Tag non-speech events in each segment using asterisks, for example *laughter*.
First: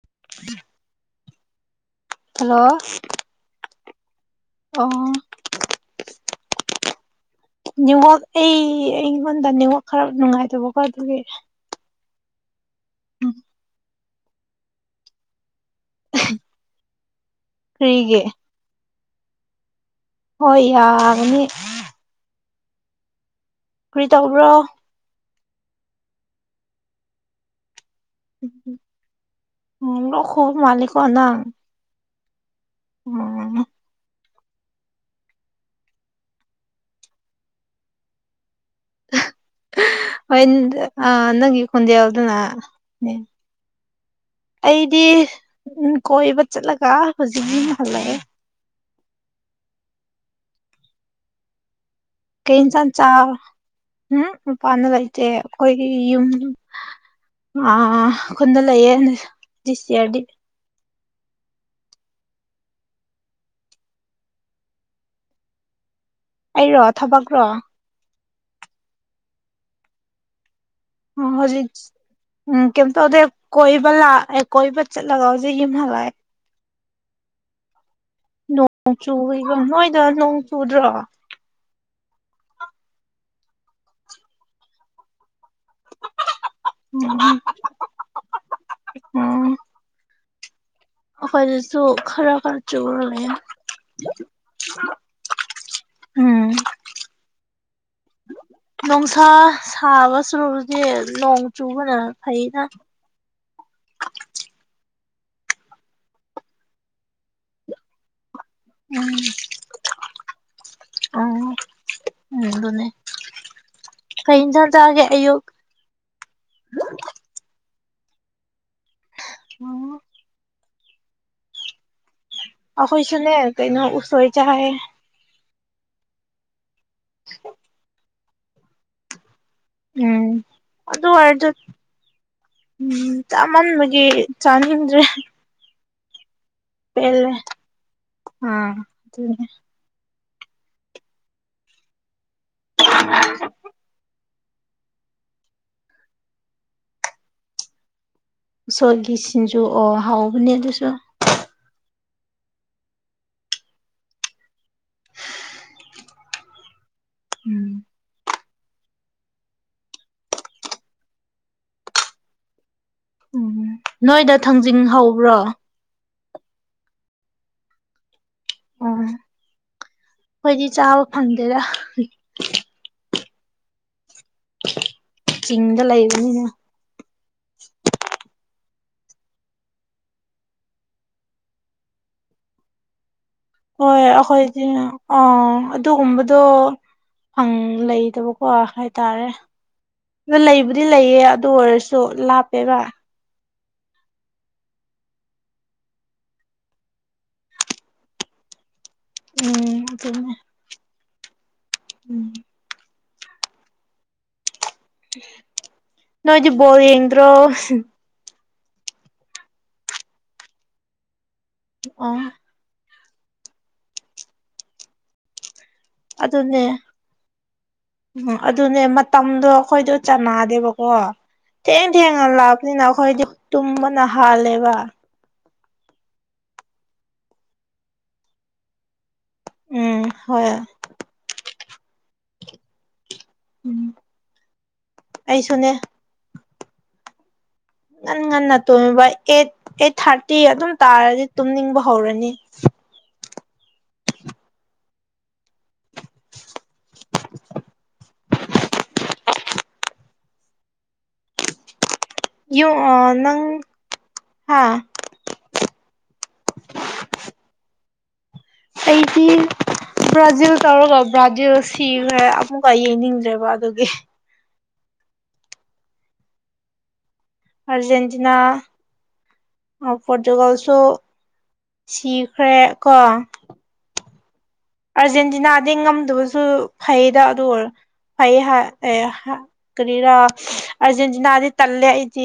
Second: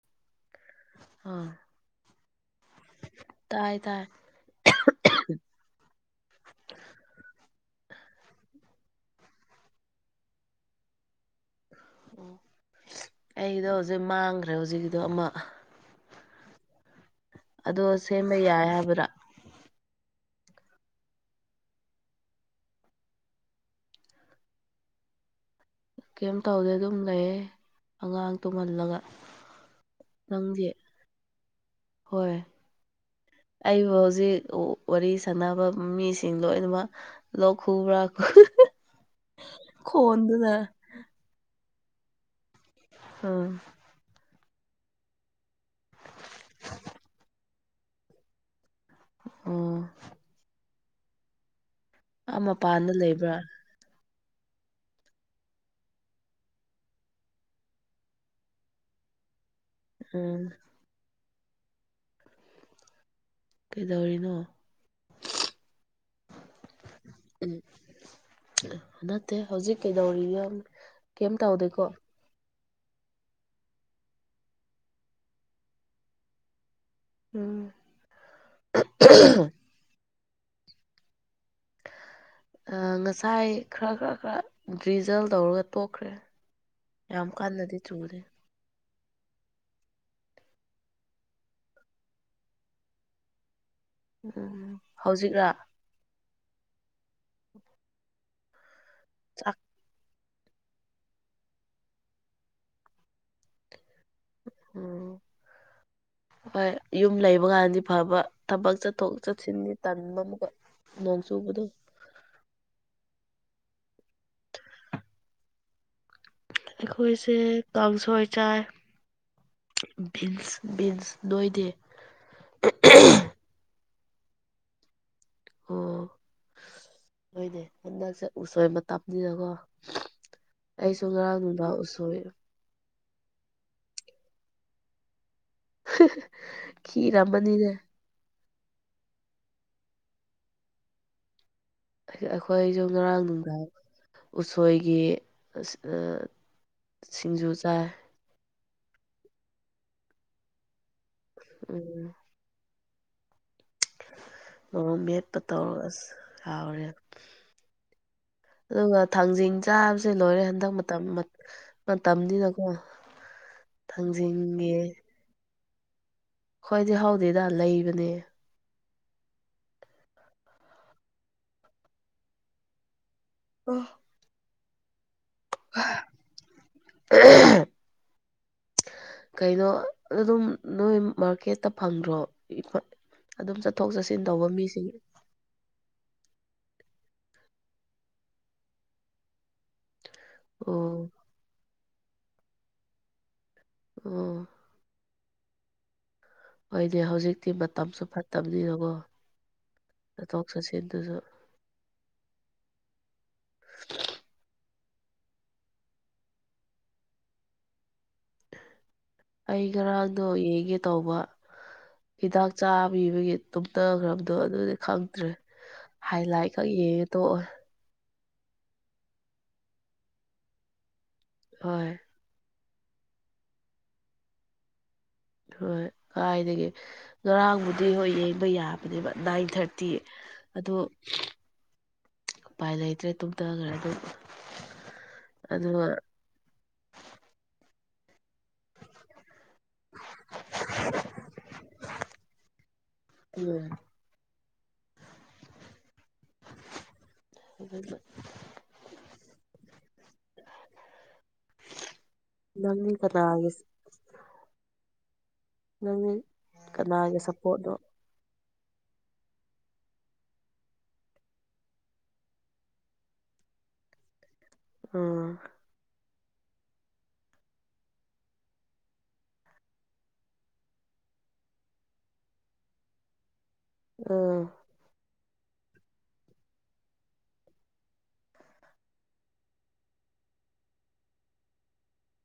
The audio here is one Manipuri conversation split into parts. *inaudible* ꯑꯥ ꯍꯜꯂꯣ ꯇꯥꯢ ꯇꯥꯢ ꯑꯣ ꯅꯦꯋꯥꯛ ꯑꯩ ꯑꯩꯉꯣꯟꯗ ꯅꯦꯋꯥꯛ ꯈꯔ ꯅꯨꯡꯉꯥꯏꯇꯕꯀꯣ ꯑꯗꯨꯒꯤ ꯎꯝ ꯑꯩꯗꯣ ꯍꯧꯖꯤꯛ ꯃꯥꯡꯒ꯭ꯔꯦ ꯍꯧꯖꯤꯛꯀꯤꯗꯣ ꯑꯃ *inaudible* ꯑꯗꯣ ꯀꯔꯤꯒꯤ ꯁꯦꯝꯕ ꯌꯥꯏ ꯍꯥꯏꯕꯔꯥ ꯍꯣꯏ ꯌꯥꯒꯅꯤ ꯀ꯭ꯔꯤ ꯇꯧꯕ꯭ꯔꯣ ꯀꯩꯝ ꯇꯧꯗꯦ ꯑꯗꯨꯝ ꯂꯩꯌꯦ ꯑꯉꯥꯡ ꯇꯨꯝꯍꯜꯂꯒ *unintelligible* ꯂꫭꯛ ꯈꯨꯕ ꯅꯪꯗꯤ ꯃꯥꯟꯂꯦꯀꯣ ꯅꯪ ꯍꯣꯏ ꯎꯝ ꯑꯩꯕꯨ ꯍꯧꯖꯤꯛ *unintelligible* ꯋꯥꯔꯤ ꯁꯥꯟꯅꯕ ꯃꯤꯁꯤꯡ ꯂꯣꯏꯅꯃꯛ ꯂꯣꯛ ꯈꯨꯕ꯭ꯔ ꯍꯣꯢ ꯑꯥ ꯅꯪꯒꯤ ꯈꯣꯟꯖꯦꯜꯗꯨꯅ ꯎꯝ ꯑꯩꯗꯤ *unintelligible* ꯀꯣꯏꯕ ꯆꯠꯂꯒ ꯍꯧꯖꯤꯛ ꯌꯨꯝ ꯍꯜꯂꯛꯑꯦ ꯎꯝ ꯀꯩ ꯏꯟꯁꯥꯡ ꯃꯄꯥꯟꯗ ꯆꯥ ꯂꯩꯕ꯭ꯔꯥ ꯎꯝ ꯃꯄꯥꯟꯗ ꯂꯩꯇꯦ ꯑꯈꯣꯏꯒꯤ ꯌꯨꯝ ꯑꯥ ꯈꯨꯟꯗ ꯂꯩꯌꯦ ꯗꯤꯁ ꯌꯔꯗꯤ ꯎꯝ ꯀꯩꯗꯧꯔꯤꯅꯣ ꯑꯩꯔꯣ ꯊꯕꯛ ꯔꯣ ꯎꯝ ꯅꯠꯇꯦ ꯍꯧꯖꯤꯛ ꯀꯩꯗꯧꯔꯤꯒꯦ *unintelligible* ꯀꯩꯝ ꯍꯧꯖꯤꯛ ꯇꯧꯗꯦꯀꯣ ꯎꯝ ꯀꯩꯝ ꯇꯧꯗꯦ ꯀꯣꯏꯕ ꯂꯥꯛꯑꯦ ꯀꯣꯏꯕ ꯆꯠꯂꯒ ꯍꯧꯖꯤꯛ ꯌꯨꯝ ꯍꯜꯂꯛꯑꯦ ꯎꯝ ꯅꯣꯡ ꯆꯨꯋꯤꯀꯣ ꯅꯣꯏꯗ ꯅꯣꯡ ꯆꯨꯗ꯭ꯔꯣ ꯑꯥ ꯉꯁꯥꯏ ꯈꯔ ꯈꯔ ꯈꯔ ꯗ꯭ꯔꯤꯖꯜ ꯇꯧꯔꯒ ꯇꯣꯛꯈ꯭ꯔꯦ ꯌꯥꯝ ꯀꯟꯅꯗꯤ ꯆꯨꯔꯦ ꯎꯝ ꯑꯩꯈꯣꯏꯗꯁꯨ ꯈꯔ ꯈꯔ ꯆꯨꯔ ꯂꯩꯔꯦ ꯎꯝ ꯍꯧꯖꯤꯛꯔꯥ ꯎꯝ ꯅꯨꯡꯁꯥ ꯆꯥꯛ ꯁꯥꯕ ꯆꯨꯗꯤ ꯅꯣꯡ ꯆꯨꯕꯅ ꯐꯩꯗ ꯎꯝ ꯍꯣꯏ ꯌꯨꯝ ꯂꯩꯕ ꯀꯥꯟꯗꯤ ꯐꯕ ꯊꯕꯛ ꯆꯠꯊꯣꯛ ꯆꯠꯁꯤꯟꯒꯤ ꯇꯟꯕ ꯑꯃꯨꯛꯀ ꯅꯣꯡ ꯎꯝ ꯆꯨꯕꯗꯣ ꯎꯝ ꯑꯗꯨꯅꯦ ꯀꯩ ꯏꯟꯖꯥꯡ ꯆꯥꯒꯦ ꯑꯌꯨꯛ ꯑꯩꯈꯣꯏꯁꯦ ꯀꯥꯡꯁꯣꯏ ꯆꯥꯏ ꯎꯝ ꯕꯤꯟꯁ ꯕꯤꯟꯁ ꯅꯣꯏꯗꯤ ꯑꯈꯣꯏꯁꯨꯅꯦ ꯀꯩꯅꯣ ꯎꯁꯣꯏ ꯆꯥꯏ ꯑꯣ ꯍꯣꯏꯅꯦ ꯍꯟꯗꯛꯁꯦ ꯎꯁꯣꯏ ꯃꯇꯝꯅꯤꯅꯤꯅꯀꯣ ꯎꯝ ꯑꯗꯨ ꯑꯣꯏꯔꯁꯨ ꯎꯁꯣꯏ ꯎꯝ ꯆꯥꯃꯟꯕꯒꯤ ꯆꯥꯅꯤꯡꯗ꯭ꯔꯦ *inaudible* ꯄꯦꯜꯂꯦ ꯈꯤꯔꯝꯃꯅꯤꯅꯦ ꯑꯥ ꯑꯗꯨꯅꯦ ꯑꯩꯈꯣꯏꯁꯨ ꯉꯔꯥꯡ ꯅꯨꯡꯗꯥꯡ ꯎꯁꯣꯏꯒꯤ ꯑꯥ ꯁꯤꯡꯖꯨ ꯆꯥꯏ ꯎꯁꯣꯏꯒꯤ ꯁꯤꯡꯖꯨ ꯑꯣ ꯍꯥꯎꯕꯅꯦ ꯑꯗꯨꯁꯨ ꯎꯝ ꯃꯣꯔꯣꯛ ꯃꯦꯠꯄ ꯇꯧꯔ ꯑꯁ ꯌꯥꯥꯎꯔꯦ ꯎꯝ ꯑꯗꯨꯒ ꯊꯥꯡꯖꯤꯡ ꯆꯥꯕꯁꯦ ꯂꯣꯏꯔꯦ ꯍꯟꯗꯛ ꯃꯇꯝ ꯃꯇꯝꯅꯤꯅꯀꯣ *inaudible* ꯎꯝ ꯅꯣꯏꯗ ꯊꯥꯡꯖꯤꯡꯒꯤ ꯊꯥꯡꯖꯤꯡ ꯍꯧꯕ꯭ꯔꯣ ꯈꯣꯏꯗꯤ ꯍꯧꯗꯦꯗ ꯂꯩꯕꯅꯦ ꯎꯝ ꯑꯩꯈꯣꯏꯗꯤ ꯆꯥꯕ ꯐꯪꯗꯦꯗ ꯑꯥ ꯆꯤꯡꯗ ꯂꯩꯕꯅꯤꯅ ꯀꯩꯅꯣ ꯑꯗꯨꯝ ꯅꯣꯏ ꯃꯥꯔꯀꯦꯠꯇ ꯐꯪꯗ꯭ꯔꯣ ꯑꯗꯨꯝ ꯆꯠꯊꯣꯛ ꯍꯣꯏ ꯆꯠꯁꯤꯟ ꯇꯧꯕ ꯑꯩꯈꯣꯏꯗꯤ ꯃꯤꯁꯤꯡ ꯑꯥ ꯑꯗꯨꯒꯨꯝꯕꯗꯣ ꯪꯐꯪꯪ ꯂꯩꯗꯕꯀꯣ ꯍꯥꯏꯇꯥꯔꯦ ꯑꯥ ꯂꯩꯕꯨꯗꯤ ꯑꯣ ꯂꯩꯌꯦ ꯑꯗꯨ ꯑꯣꯏꯔꯁꯨ ꯂꯥꯞꯄꯦꯕ ꯑꯥ ꯑꯩꯈꯣꯏꯗꯤ ꯍꯧꯖꯤꯛꯇꯤ ꯃꯇꯝꯁꯨ ꯐꯠꯇꯕꯅꯤꯅꯀꯣ ꯎꯝ ꯆꯠꯊꯣꯛ ꯆꯠꯁꯤꯟꯗꯨꯁꯨ ꯎꯝ *inaudible* ꯅꯣꯏꯗꯤ ꯕꯣꯜ ꯌꯦꯗ꯭ꯔꯣ ꯑꯩ ꯉꯔꯥꯡꯗꯣ ꯌꯦꯡꯒꯦ ꯇꯧꯕ ꯑꯣ ꯍꯤꯗꯥꯛ ꯆꯥꯕ ꯄꯤꯕꯒꯤ ꯇꯨꯝꯊꯈ꯭ꯔꯕꯗꯣ ꯑꯗꯨꯒꯤ ꯈꯪꯗ꯭ꯔꯦ ꯍꯥꯏ ꯂꯥꯏꯠ ꯑꯗꯨꯅꯦ ꯈꯛ ꯌꯦꯡꯉ ꯇꯣꯛꯑꯦ ꯎꯝ ꯑꯗꯨꯅꯦ ꯃꯇꯝꯗꯣ ꯑꯩꯈꯣꯏꯗꯣ ꯆꯥꯟꯅꯗꯦꯕꯀꯣ ꯊꯦꯡ ꯍꯣꯏ ꯊꯦꯡꯉ ꯂꯥꯛ ꯅꯤꯅ ꯑꯩꯈꯣꯏꯗꯤ ꯇꯨꯝꯕꯅ ꯍꯥꯜꯂꯦꯕ ꯍꯣꯏ ꯀꯥꯏꯗꯒꯤ ꯉꯔꯥꯡꯕꯨꯗꯤ ꯍꯣꯏ ꯌꯦꯡꯕ ꯌꯥꯕꯅꯦꯕ ꯅꯥꯏꯟ ꯊꯥꯔꯇꯤ ꯎꯝ ꯍꯣꯏ ꯑꯗꯣ ꯎꯄꯥꯏ ꯂꯩꯇ꯭ꯔꯦ ꯇꯨꯝꯊꯈ꯭ꯔꯦ ꯎꯝ ꯑꯗꯨꯝ ꯑꯩꯁꯨꯅꯦ ꯑꯗꯨꯒ ꯉꯟ ꯉꯟꯅ ꯇꯨꯝꯃꯕ ꯑꯦꯠ ꯑꯦꯠ ꯊꯥꯔꯇꯤ ꯑꯗꯨꯝ ꯇꯥꯔꯗꯤ ꯇꯨꯝꯅꯤꯡꯕ ꯍꯧꯔꯅꯤ ꯎꯝ ꯌꯣ ꯅꯪꯗꯤ ꯑꯣ ꯅꯪ ꯀꯅꯥꯒꯤ ꯍꯥ ꯅꯪꯅꯤ ꯀꯅꯥꯒꯤ ꯁꯞꯄꯣꯔꯠꯅꯣ ꯑꯩꯗꯤ ꯕ꯭ꯔꯥꯖꯤꯜ ꯇꯧꯔꯒ ꯕ꯭ꯔꯥꯖꯤꯜ ꯁꯤꯈ꯭ꯔꯦ ꯑꯃꯨꯛꯀ ꯌꯦꯡꯅꯤꯡꯗ꯭ꯔꯦꯕ ꯑꯗꯨꯒꯤ ꯎꯝ ꯑꯔꯖꯦꯟꯇꯤꯅꯥ ꯄꯣꯔꯇꯨꯒꯜꯁꯨ ꯁꯤꯈ꯭ꯔꯦ ꯀꯣ ꯑꯥ ꯑꯥꯔꯖꯦꯟꯇꯤꯅꯥꯗꯤ ꯉꯝꯗꯕꯁꯨ ꯐꯩꯗ ꯑꯗꯨ ꯑꯣꯏꯔ ꯐꯩꯑꯦ ꯍꯥꯏ ꯑꯦ ꯍꯥ ꯀꯔꯤꯔꯥ ꯑꯥꯔꯖꯦꯟꯇꯤꯅꯥꯗꯤ ꯇꯜꯂꯦ ꯑꯩꯗꯤ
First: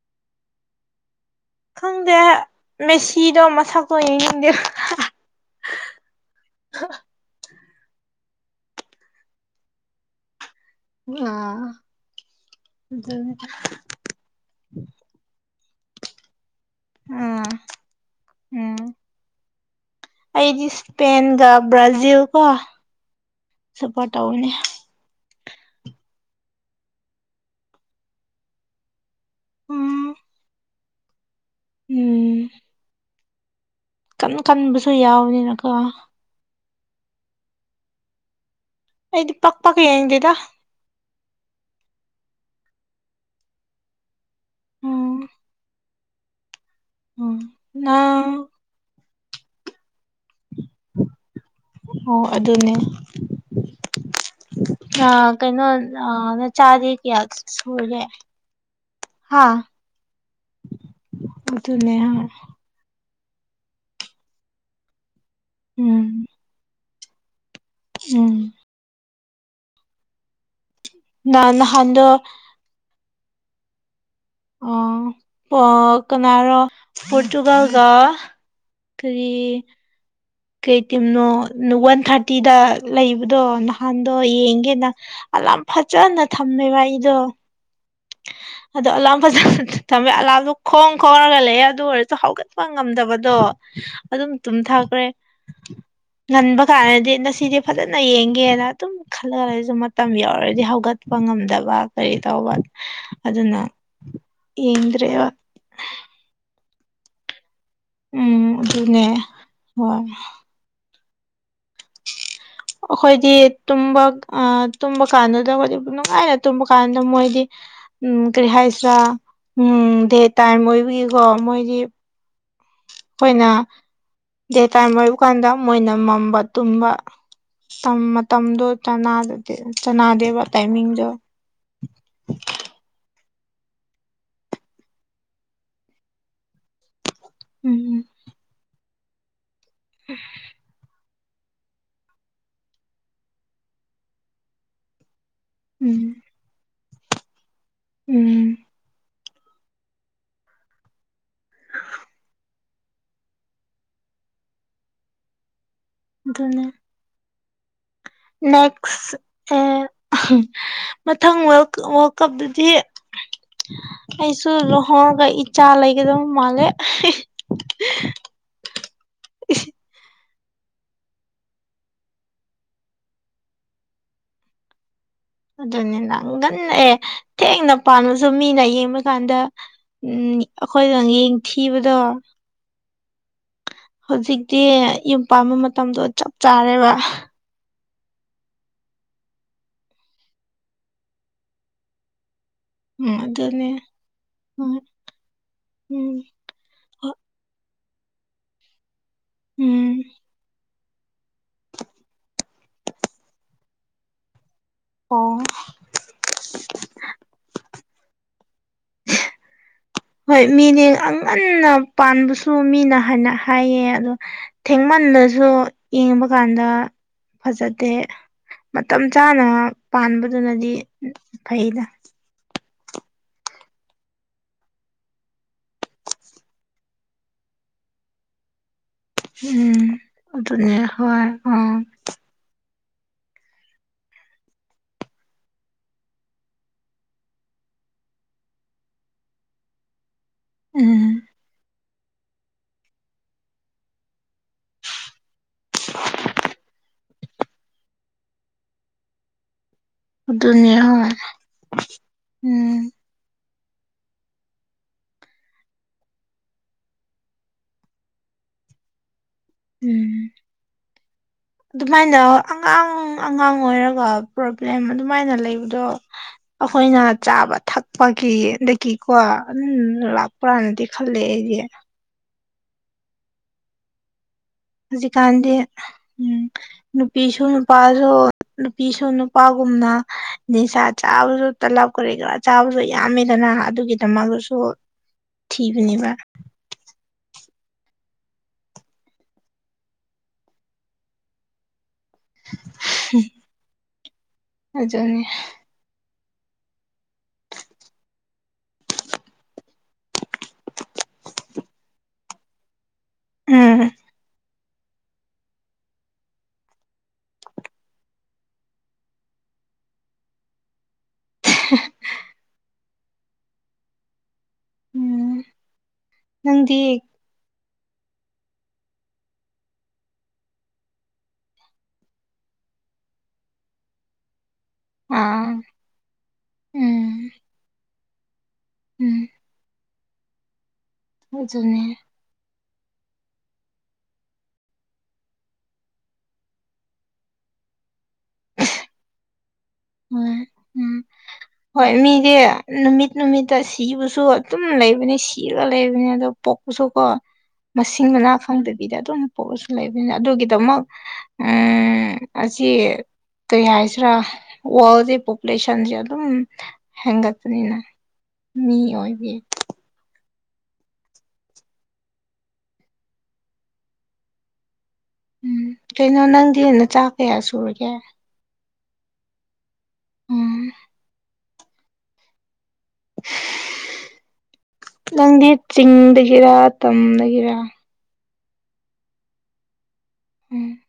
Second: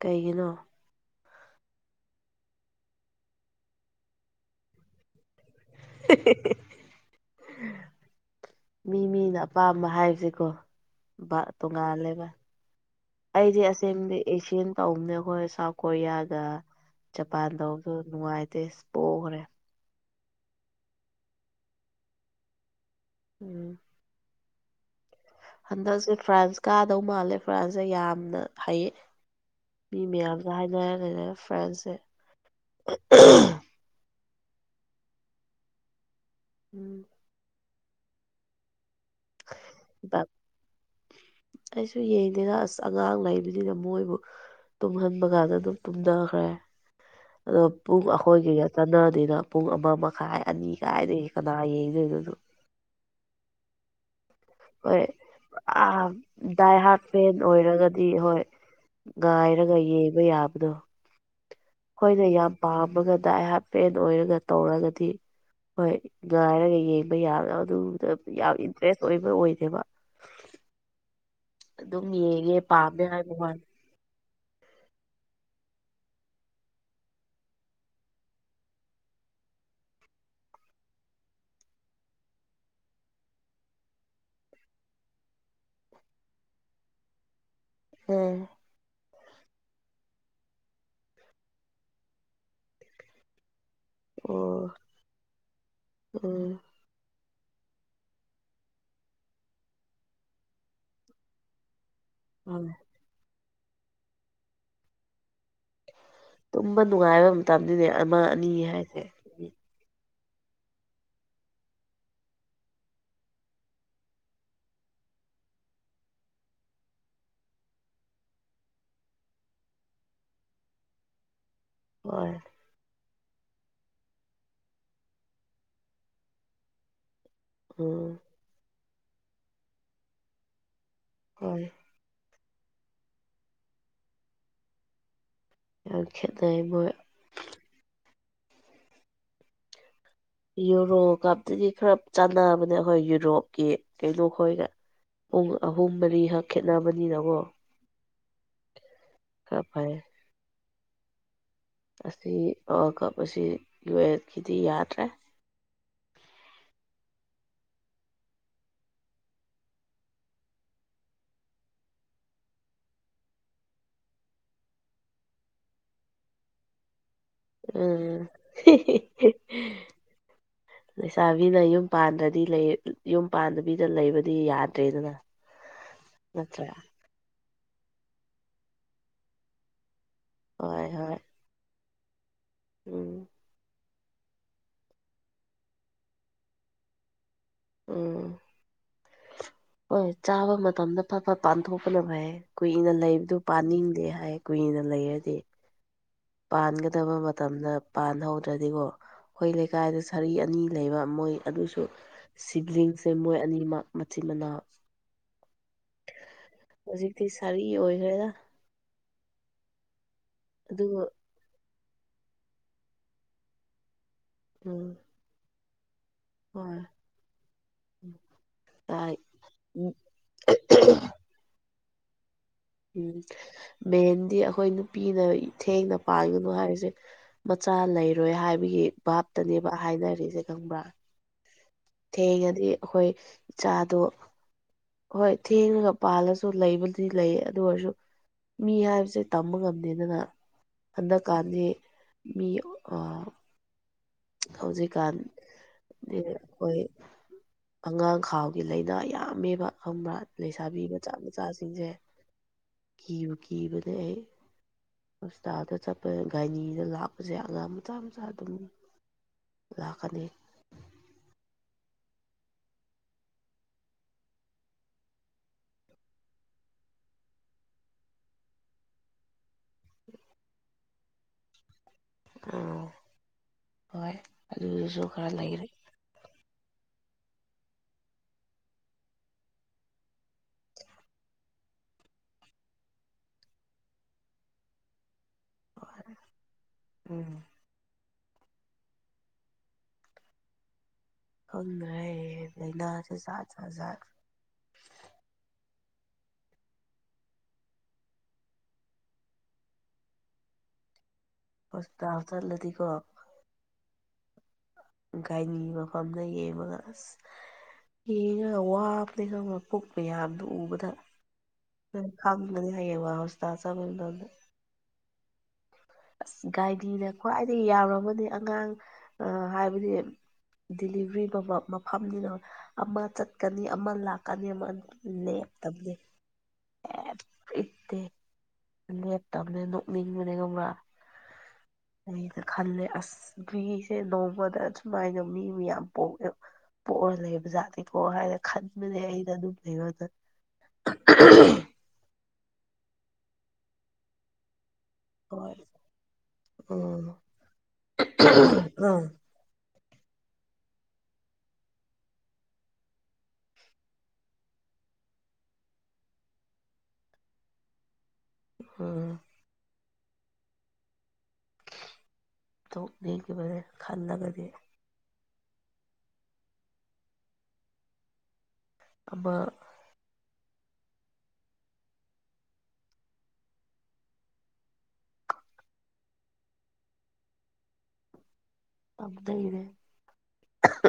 ꯀꯩꯒꯤꯅꯣ ꯈꯪꯗꯦ ꯃꯦꯁꯤꯗꯣ ꯃꯁꯛꯇꯣ ꯌꯦꯡꯅꯤꯡꯗꯦ ꯃꯤ ꯃꯤꯅ ꯑꯄꯥꯝꯕ ꯍꯥꯏꯕꯁꯦꯀꯣ ꯥ ꯇꯣꯡꯉꯥꯜ ꯑꯥ ꯇꯣꯡꯉꯥꯜꯂꯦꯕ ꯑꯗꯨꯅꯤ ꯑꯩꯗꯤ ꯑꯁꯦꯡꯕꯗꯤ ꯑꯦꯁꯤꯌꯥꯟ ꯇꯧꯕꯅꯦ ꯑꯩꯈꯣꯏ ꯁꯥꯎꯠ ꯀꯣꯔꯤꯌꯥꯒ ꯎꯝ ꯖꯄꯥꯟ ꯇꯧꯕꯗꯨ ꯅꯨꯡꯉꯥꯏꯇꯦ ꯎꯝ ꯄꯣꯒ꯭ꯔꯦ ꯑꯩꯗꯤ ꯏꯁꯄꯦꯟꯒ ꯕ꯭ꯔꯥꯖꯤꯜꯀꯣ ꯎꯝ ꯁꯞꯄꯣꯔꯠ ꯇꯧꯕꯅꯦ ꯍꯟꯗꯛꯁꯦ ꯐ꯭ꯔꯥꯟꯁ ꯀꯥꯗꯧ ꯃꯥꯜꯂꯦ ꯐ꯭ꯔꯥꯟꯁꯁꯦ ꯌꯥꯝꯅ ꯍꯩꯌꯦ ꯃꯤ ꯎꯝ ꯃꯌꯥꯝꯁꯨ ꯍꯥꯏꯅꯂꯩꯔꯦ ꯐ꯭ꯔꯦꯟꯁꯦ ꯀꯟꯕ ꯀꯟꯕꯁꯨ ꯌꯥꯎꯕꯅꯤꯅꯀꯣ ꯎꯝ ꯑꯩꯗꯤ ꯄꯛ ꯄꯛ ꯕꯠ ꯌꯦꯡꯗꯦꯗ ꯑꯩꯁꯨ ꯌꯦꯡꯗꯦꯗ ꯑꯁ ꯑꯉꯥꯡ ꯂꯩꯕꯅꯤꯅ ꯃꯣꯏꯕꯨ ꯎꯝ ꯇꯨꯝꯍꯟꯕ ꯀꯥꯟꯗ ꯑꯗꯨꯝ ꯇꯨꯝꯗꯈ꯭ꯔꯦ ꯎꯝ ꯑꯗꯣ ꯄꯨꯡ ꯅꯪ ꯑꯩꯈꯣꯏꯒꯤ ꯅꯀꯟꯗ ꯑꯗꯨꯅ ꯄꯨꯡ ꯑꯃ ꯃꯈꯥꯏ ꯑꯅꯤ ꯀꯥꯏꯗꯒꯤ ꯀꯅꯥ ꯌꯦꯡꯗꯣꯏꯅꯣ ꯗꯨ *inaudible* ꯍꯣꯏ ꯑ ꯀꯩꯅꯣ ꯑ ꯑꯥ ꯗꯥꯏ ꯅꯆꯥꯗꯤ ꯍꯥꯔꯠ ꯀꯌꯥ ꯐꯦꯟ ꯁꯨ ꯁꯨꯔꯒꯦ ꯑꯣꯏꯔꯒꯗꯤ ꯍꯣꯏ ꯍꯥ ꯉꯥꯏꯔꯒ ꯌꯦꯡꯕ ꯌꯥꯕꯗꯣ ꯑꯗꯨꯅꯦ ꯍꯥꯏ ꯑꯃꯒ ꯗꯥꯏ ꯍꯥꯞꯄꯦꯟ ꯑꯣꯏꯔꯒ ꯇꯧꯔꯒꯗꯤ ꯍꯣꯏ ꯎꯝ ꯉꯥꯏꯔꯒ ꯌꯦꯡꯕ ꯌꯥꯕꯅꯑ ꯑꯗꯨꯗ ꯎꯝ ꯌꯥꯝ ꯏꯟꯇꯔꯦꯁ ꯑꯣꯏꯕ ꯑꯣꯏꯗꯦꯕ ꯃ ꯅꯍꯥꯟꯗꯣ ꯋꯥꯟ ꯑ ꯑ ꯀꯅꯥꯔ ꯄꯣꯔꯇꯨꯒꯜꯒ ꯀꯔꯤ ꯀꯩꯇꯤꯝꯅꯣ ꯋꯥꯟ ꯊꯥꯔꯇꯤꯗ ꯂꯩꯕꯗꯣ ꯅꯍꯥꯟꯗꯣ ꯌꯦꯡꯒꯦꯅ ꯑꯂꯥꯝ ꯐꯖꯅ ꯊꯝꯃꯦꯕ ꯑꯩꯗꯣ ꯎꯝ ꯑꯗꯣ ꯑꯂꯥꯝ ꯐꯖꯅ ꯊꯝꯃꯦ ꯑꯂꯥꯝꯗꯣ ꯈꯣꯡ ꯈꯣꯡꯔꯒ ꯂꯩꯑꯦ ꯑꯗꯨ ꯑꯣꯏꯔꯁꯨ ꯍꯧꯒꯠꯄ ꯉꯝꯗꯕꯗꯣ ꯑꯗꯨꯝ ꯑꯣ ꯇꯨꯝꯊꯈ꯭ꯔꯦ ꯎꯝ ꯉꯟꯕ ꯀꯥꯟꯗꯗꯤ ꯉꯁꯤꯗꯤ ꯐꯖꯅ ꯌꯦꯡꯒꯦꯅ ꯑꯗꯨꯝ ꯈꯜꯂ *unintelligible* ꯃꯇꯝ ꯌꯧꯔꯗꯤ ꯍꯧꯒꯠꯄ ꯉꯝꯗꯕ ꯀꯔꯤ *unintelligible* ꯍꯣꯏ ꯑꯗꯨꯅ ꯌꯦꯡꯗ꯭ꯔꯦꯕ ꯇꯨꯝꯕ ꯅꯨꯡꯉꯥꯏꯕ ꯃꯇꯝꯗꯨꯅꯦ ꯑꯃ ꯑꯅꯤ ꯎꯝ ꯍꯥꯏꯁꯦ ꯑꯗꯨꯅꯦ ꯍꯣꯏ *inaudible* ꯑꯈꯣꯏꯗꯤ ꯇꯨꯝꯕ ꯇꯨꯝꯕ ꯀꯥꯟꯗꯨꯗ ꯑꯩꯈꯣꯏꯗꯤ ꯅꯨꯡꯉꯥꯏꯅ ꯇꯨꯝꯕ ꯀꯥꯟꯗ ꯃꯣꯏꯗꯤ ꯎꯝ ꯀꯔꯤ ꯍꯥꯏꯁꯤꯔ ꯎꯝ ꯗꯦ ꯇꯥꯏꯝ ꯑꯣꯏꯕꯒꯤ ꯀꫭ ꯍꯣꯏ ꯑꯈꯣꯏꯅ ꯗꯦ ꯇꯥꯏꯝ ꯑꯣꯏꯕ ꯀꯥꯟꯗ ꯃꯣꯏꯅ ꯃꯝꯕ ꯇꯨꯝꯕ *unintelligible* ꯎꯝ ꯃꯇꯝꯗꯣ ꯆꯅꯥꯗꯦꯕ ꯇꯥꯏꯃꯤꯡ ꯍꯣꯏ ꯌꯥꯝ ꯈꯦꯠꯅꯩ ꯃꯣꯏ ꯎꯝ ꯎꯝ ꯌꯨꯔꯣꯀꯥꯞꯇꯗꯤ ꯈꯔ ꯆꯥꯟꯅꯕꯅꯦ ꯑꯈꯣꯏ ꯌꯨꯔꯣꯞꯀꯤ ꯀꯩꯅꯣ ꯈꯣꯏꯒ ꯄꯨꯡ ꯑꯍꯨꯝ ꯎꯝ ꯃꯔꯤꯈꯛ ꯈꯦꯠꯅꯕꯅꯤꯅꯀꯣ ꯎꯝ ꯈꯔ ꯐꯩꯌꯦ ꯋꯥꯔꯜ ꯀꯞ ꯑꯁꯤ ꯌꯨꯑꯦꯞꯀꯤꯗꯤ ꯌꯥꯗ꯭ꯔꯦ ꯑꯗꯨꯅꯦ ꯅꯦꯛꯁ ꯑꯦ *unintelligible* *unintelligible* ꯃꯊꯪ ꯋꯥꯔꯜ ꯋꯥꯔꯜ ꯀꯞꯇꯗꯤ ꯑꯩꯁꯨ ꯂꯨꯍꯣꯡꯉꯒ ꯏꯆꯥ ꯂꯩꯒꯗꯕ ꯃꯥꯜꯂꯦ ꯑ‌ *unintelligible* ꯂꯩꯁꯥꯕꯤꯅ ꯌꯨꯝ ꯄꯥꯟꯗ꯭ꯔꯗꯤ *unintelligible* ꯌꯨꯝ ꯄꯥꯟꯗꯕꯤꯗ ꯂꯩꯕꯗꯤ ꯌꯥꯗ꯭ꯔꯦꯗꯅ ꯑꯗꯨꯅꯦꯅ ꯅꯠꯇ꯭ꯔꯥ ꯉꯟꯅ ꯑꯦ ꯊꯦꯡꯅ ꯄꯥꯟꯂꯁꯨ ꯃꯤꯅ ꯌꯦꯡꯕ ꯀꯥꯟꯗ ꯎꯝ ꯍꯣꯏ ꯑꯩꯈꯣꯏꯅ ꯍꯣꯏ ꯌꯦꯡꯊꯤꯕꯗꯣ ꯎꯝ ꯍꯧꯖꯤꯛꯇꯤ ꯌꯨꯝ ꯄꯥꯟꯕ ꯃꯇꯝꯗꯣ ꯆꯞ ꯆꯥꯔꯦꯕ ꯎꯝ ꯍꯣꯏ ꯆꯥꯕ ꯃꯇꯝꯗ ꯐꯠ ꯐꯠ ꯄꯥꯟꯊꯣꯛꯄꯅ ꯐꯩꯌꯦ ꯀꯨꯏꯅ ꯎꯝ ꯂꯩꯕꯗꯨ ꯑꯗꯨꯅꯦ ꯄꯥꯅꯤꯡꯗꯦ ꯍꯥꯏ ꯀꯨꯏꯅ ꯍꯣꯏ ꯂꯩꯔꯗꯤ ꯎꯝ ꯍꯣꯏ ꯄꯥꯟꯒꯗꯕ ꯃꯇꯝꯗ ꯄꯥꯟꯍꯧꯗ꯭ꯔꯗꯤꯀꯣ ꯑꯈꯣꯏ ꯎꯝ ꯂꯩꯀꯥꯏꯗ ꯁꯔꯤ ꯑꯅꯤ ꯂꯩꯕ ꯃꯣꯏ ꯑꯗꯨꯁꯨ ꯁꯤꯕ꯭ꯂꯤꯡꯁꯦ ꯃꯣꯏ ꯑꯅꯤꯃꯛ ꯃꯆꯤꯟ ꯃꯅꯥꯎ ꯑꯣ ꯍꯧꯖꯤꯛꯗꯤ ꯁꯔꯤ ꯑꯣꯏꯈ꯭ꯔꯦꯗ ꯍꯣꯏ ꯃꯤꯅꯦ ꯑꯗꯨꯕꯨ ꯑꯉꯟꯅ ꯄꯥꯟꯕꯁꯨ ꯃꯤꯅ ꯍꯥꯏꯅ ꯍꯥꯏꯌꯦ ꯑꯗꯣ ꯎꯝ ꯊꯦꯡꯃꯟꯂꯁꯨ ꯌꯦꯡꯕ ꯀꯥꯟꯗ ꯍꯣꯏ ꯐꯖꯗꯦ ꯃꯇꯝ ꯇꯥꯏ ꯆꯥꯅ ꯎꯝ ꯄꯥꯟꯕꯗꯨꯅꯗꯤ ꯐꯩꯗ ꯎꯝ ꯃꯦꯟꯗꯤ ꯑꯈꯣꯏ ꯅꯨꯄꯤꯅ ꯊꯦꯡꯅ ꯄꯥꯟꯒꯅꯨ ꯍꯥꯏꯔꯤꯁꯦ ꯃꯆꯥ ꯃꯆꯥ ꯂꯩꯔꯣꯏ ꯍꯥꯏꯕꯒꯤ ꯚꯥꯞꯇꯅꯦꯕ ꯎꯝ ꯍꯥꯏꯅꯔꯤꯁꯦ ꯑꯗꯨꯅꯦ ꯈꯪꯕ꯭ꯔ ꯍꯣꯏ ꯑꯥ ꯊꯦꯡꯉꯗꯤ ꯑꯈꯣꯏ ꯏꯆꯥꯗꯣ ꯍꯣꯏ ꯊꯦꯡꯔꯒ ꯄꯥꯜꯂꯁꯨ ꯂꯩꯕꯨꯗꯤ ꯂꯩꯌꯦ ꯑꯗꯨ ꯑꯣꯏꯔꯁꯨ ꯃꯤ ꯍꯥꯏꯕꯁꯦ ꯇꯝꯕ ꯉꯝꯗꯦꯗꯅ ꯎꯝ ꯍꯟꯗꯛꯀꯥꯟꯗꯤ ꯃꯤ ꯑ ꯍꯧꯖꯤꯛꯀꯥꯟ *unintelligible* ꯑꯉꯥꯡ ꯈꯥꯎꯒꯤ ꯂꯥꯏꯅꯥ ꯌꯥꯝꯃꯦꯕ ꯈꯪꯕ꯭ꯔꯥ ꯑꯗꯨꯅꯦ ꯂꯩꯁꯥꯕꯤ ꯍꯣꯏ ꯃꯆꯥ ꯃꯆꯥꯁꯤꯡꯁꯦ ꯎꯝ ꯀꯤꯕꯨ ꯀꯤ ꯀꯤꯕꯗ ꯑꯩ ꯍꯣꯁꯄꯤꯇꯥꯜꯗ ꯆꯠꯄꯁꯦ ꯒꯥꯏꯅꯤꯗ ꯂꯥꯛꯄꯁꯦ ꯑꯉꯥꯡ ꯃꯆꯥ ꯃꯆꯥ ꯑꯗꯨꯝ ꯎꯝ ꯂꯥꯛꯀꯅꯤ ꯑꯗꯨꯃꯥꯏꯅ ꯑꯉꯥꯡ ꯑꯉꯥꯡ ꯑꯣꯏꯔꯒ ꯄ꯭ꯔꯣꯕ꯭ꯂꯦꯝ ꯑꯗꯨꯃꯥꯏꯅ ꯂꯩꯕꯗꯣ ꯑꯩꯈꯣꯏꯅ ꯆꯥꯕ ꯊꯛꯄꯒꯤꯗꯒꯤꯀꯣ ꯑꯗꯨꯝ ꯂꯥꯛꯄ꯭ꯔꯅꯗꯤ ꯈꯜꯂꯦ ꯑꯩꯗꯤ ꯑꯝ ꯍꯣꯏ ꯑꯗꯨꯒꯤꯁꯨ ꯈꯔ ꯍꯧꯖꯤꯛꯀꯥꯟꯗꯤ ꯂꯩꯔꯦ ꯎꯝ ꯅꯨꯄꯤꯁꯨ ꯅꯨꯄꯥꯁꯨ ꯅꯨꯄꯤꯁꯨ ꯅꯨꯄꯥꯒꯨꯝꯅ ꯅꯤꯁꯥ ꯆꯥꯕꯁꯨ ꯇꯂꯕ ꯀꯔꯤ ꯀꯔꯥ ꯆꯥꯕꯁꯨ ꯌꯥꯝꯃꯦꯗꯅ ꯑꯗꯨꯒꯤꯗꯃꯛꯁꯨ *inaudible* ꯊꯤꯕꯅꯦꯕ ꯎꯝ ꯈꯪꯗ꯭ꯔꯦ ꯂꯥꯏꯅꯥꯁꯦ ꯖꯥꯠ ꯖꯥꯠ ꯖꯥꯠ ꯑꯗꯨꯅꯤ ꯍꯣꯁꯄꯤꯇꯥꯜ ꯆꯠꯂꯗꯤꯀꯣ ꯎꯝ ꯥꯒꯥꯏꯅꯤꯒꯤ ꯃꯐꯝꯗ ꯌꯦꯡꯉꯒ ꯑꯁ ꯌꯦꯡꯉ ꯋꯥꯕꯅꯤ ꯈꯪꯕꯔꯥ ꯄꯨꯛ ꯃꯌꯥꯝꯗꯣ ꯎꯕꯗ ꯅꯪ ꯈꯪꯒꯅꯤ ꯍꯌꯦꯡꯋꯥꯏ ꯍꯣꯁꯄꯤꯇꯥꯜ ꯆꯠꯄꯥ ꯃꯇꯝꯗ ꯎꯝ ꯑꯁ ꯅꯪꯗꯤ ꯒꯥꯏꯅꯤꯅ ꯈ꯭ꯋꯥꯏꯗꯒꯤ ꯌꯥꯝꯂꯝꯒꯅꯤ ꯑꯉꯥꯡ ꯑ ꯍꯥꯏꯕꯗꯤ ꯗꯤꯂꯤꯚ꯭ꯔꯤ ꯇꯧꯕꯥ ꯃꯐꯝꯅꯤꯅ ꯑꯃ ꯆꯠꯀꯅꯤ ꯑꯃ ꯂꯥꯛꯀꯅꯤ ꯑꯥ ꯂꯦꯞꯇꯕꯅꯦ ꯁꯨꯪꯂꯦꯞ ꯎꯝ ꯂꯦꯞꯇꯦ ꯎꯝ ꯂꯦꯞꯇꯕꯅꯦ ꯅꯣꯛꯅꯤꯡꯕꯅꯦ ꯈꯪꯕ꯭ꯔꯥ ꯑꯗꯨꯅꯦ ꯑꯩꯅ ꯈꯜꯂꯦ ꯑꯁ ꯅꯨꯄꯤꯁꯦ ꯅꯣꯡꯃꯗ ꯁꯨꯃꯥꯏꯅ ꯃꯤ ꯃꯌꯥꯝ ꯄꯣꯛꯑꯦ ꯄꯣꯛꯑ ꯂꯩꯕꯖꯥꯠꯅꯤꯀꯣ ꯍꯥꯏꯅ ꯈꯟꯕꯅꯦ ꯑꯩꯅ ꯑꯗꯨꯝ ꯂꯩꯕꯗ ꯎꯝ ꯎꯝ ꯍꯣꯏ ꯃꯤꯖꯦ ꯅꯨꯃꯤꯠ ꯅꯨꯃꯤꯠꯇ ꯁꯤꯕꯁꯨ ꯑꯗꯨꯝ ꯗꯨꯝ ꯂꯩꯕꯅꯤ ꯍꯣꯏ ꯁꯤꯔꯒ ꯂꯩꯕꯅꯤ ꯑꯗꯨ ꯄꯣꯛꯄꯁꯨ ꯀꯣ ꯎꯝ ꯃꯁꯤꯡ ꯃꯅꯥ ꯈꯪꯗꯕꯤꯗ ꯎꯝ ꯑꯗꯨꯝ ꯄꯣꯛꯑꯁꯨ ꯂꯩꯕꯅꯤ ꯑꯗꯨꯒꯤꯗꯃꯛ ꯎꯝ ꯑꯁꯤ ꯀꯩ ꯍꯥꯏꯁꯤꯔꯥ ꯋꯥꯔꯜꯁꯦ ꯄꯣꯄꯨꯂꯦꯁꯟꯁꯦ ꯑꯗꯨꯝ ꯍꯦꯟꯒꯠꯄꯅꯤ ꯃꯤ ꯎꯝ ꯑꯣꯏꯕꯤ ꯇꯣꯛꯅꯤꯡꯕꯅꯦ ꯈꯜꯂꯒꯗꯤ ꯎꯝ ꯀꯩꯅꯣ ꯅꯪꯗꯤ ꯅꯆꯥꯥ ꯀꯌꯥ ꯁꯨꯔꯒꯦ ꯑꯃ ꯎꯝ *inaudible* ꯅꯪꯗꯤ ꯆꯤꯡꯗꯒꯤꯔꯥ ꯇꯝꯗꯒꯤꯔ ꯇꯝꯗꯒꯤꯅꯦ ꯎꯝ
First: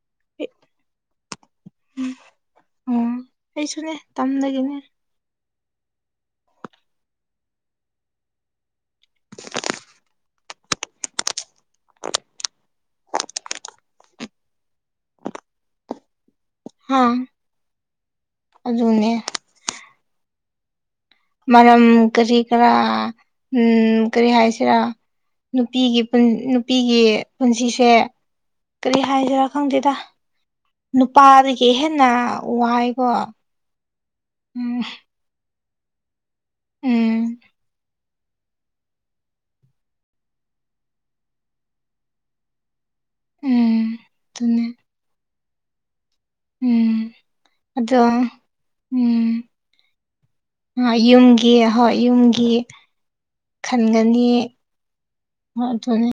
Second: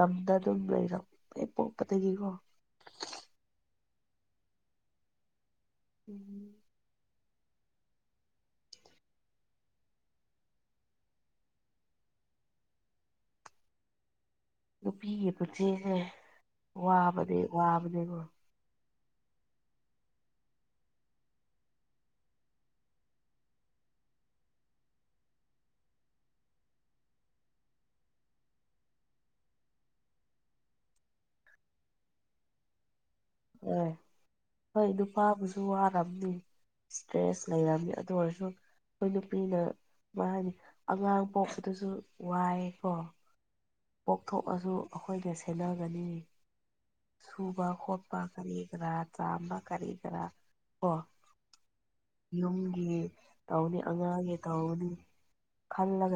ꯇꯝꯗ ꯑꯗꯨꯝ ꯂꯩꯔꯛ ꯍꯦꯛ ꯄꯣꯛꯄꯗꯒꯤꯀꯣ ꯎꯝ ꯑꯣ ꯑꯩꯁꯨꯅꯦ ꯇꯝꯗꯒꯤꯅꯦ ꯎꯝ *inaudible* ꯅꯨꯄꯤꯒꯤ ꯄꯨꯟꯁꯤꯁꯦ ꯍꯥ ꯋꯥꯕꯗꯤ ꯋꯥꯕꯅꯦꯕꯨ ꯑꯗꯨꯅꯦ ꯃꯔꯝ ꯀꯔꯤ ꯀꯔꯥ ꯎꯝ ꯀꯔꯤ ꯍꯥꯏꯁꯤꯔꯥ ꯅꯨꯄꯤꯒꯤ ꯄꯨꯟ ꯅꯨꯄꯤꯒꯤ ꯄꯨꯟꯁꯤꯁꯦ ꯀꯔꯤ ꯍꯥꯏꯁꯤꯔꯥ ꯈꯪꯗꯦꯗ ꯅꯨꯄꯥꯗꯒꯤ ꯍꯦꯟꯅ ꯋꯥꯏ ꯎꯝ ꯍꯣꯏ ꯅꯨꯄꯥꯕꯨꯁꯨ ꯋꯥꯔꯝꯅꯤ ꯎꯝ ꯁꯇ꯭ꯔꯦꯁ ꯂꯩꯔꯝꯃꯤ ꯑꯗꯨ ꯑꯣꯏꯔꯁꯨ ꯑꯈꯣꯏ ꯅꯨꯄꯤꯅ ꯃꯥꯅꯤ ꯑꯉꯥꯡ ꯄꯣꯛꯄꯗꯨꯁꯨ ꯋꯥꯏ ꯀꯣ ꯎꯝ ꯑꯗꯨꯅꯦ ꯄꯣꯛꯊꯣꯛꯑꯁꯨ ꯑꯈꯣꯏꯅ ꯁꯦꯟꯅꯒꯅꯤ ꯎꯝ ꯁꯨꯕ ꯑꯗꯣ ꯈꯣꯠꯄ ꯀꯔꯤ ꯀꯔꯥ ꯆꯥꯝꯕ ꯀꯔꯤ ꯀꯔꯥ ꯀꯣ ꯑ ꯌꯨꯝꯒꯤ ꯍꯣꯏ ꯌꯨꯝꯒꯤ ꯇꯧꯅꯤ ꯈꯟꯒꯅꯤ ꯑꯉꯥꯡꯒꯤ ꯇꯧꯅꯤ ꯑꯗꯨꯅꯦ ꯈꯜꯂꯒ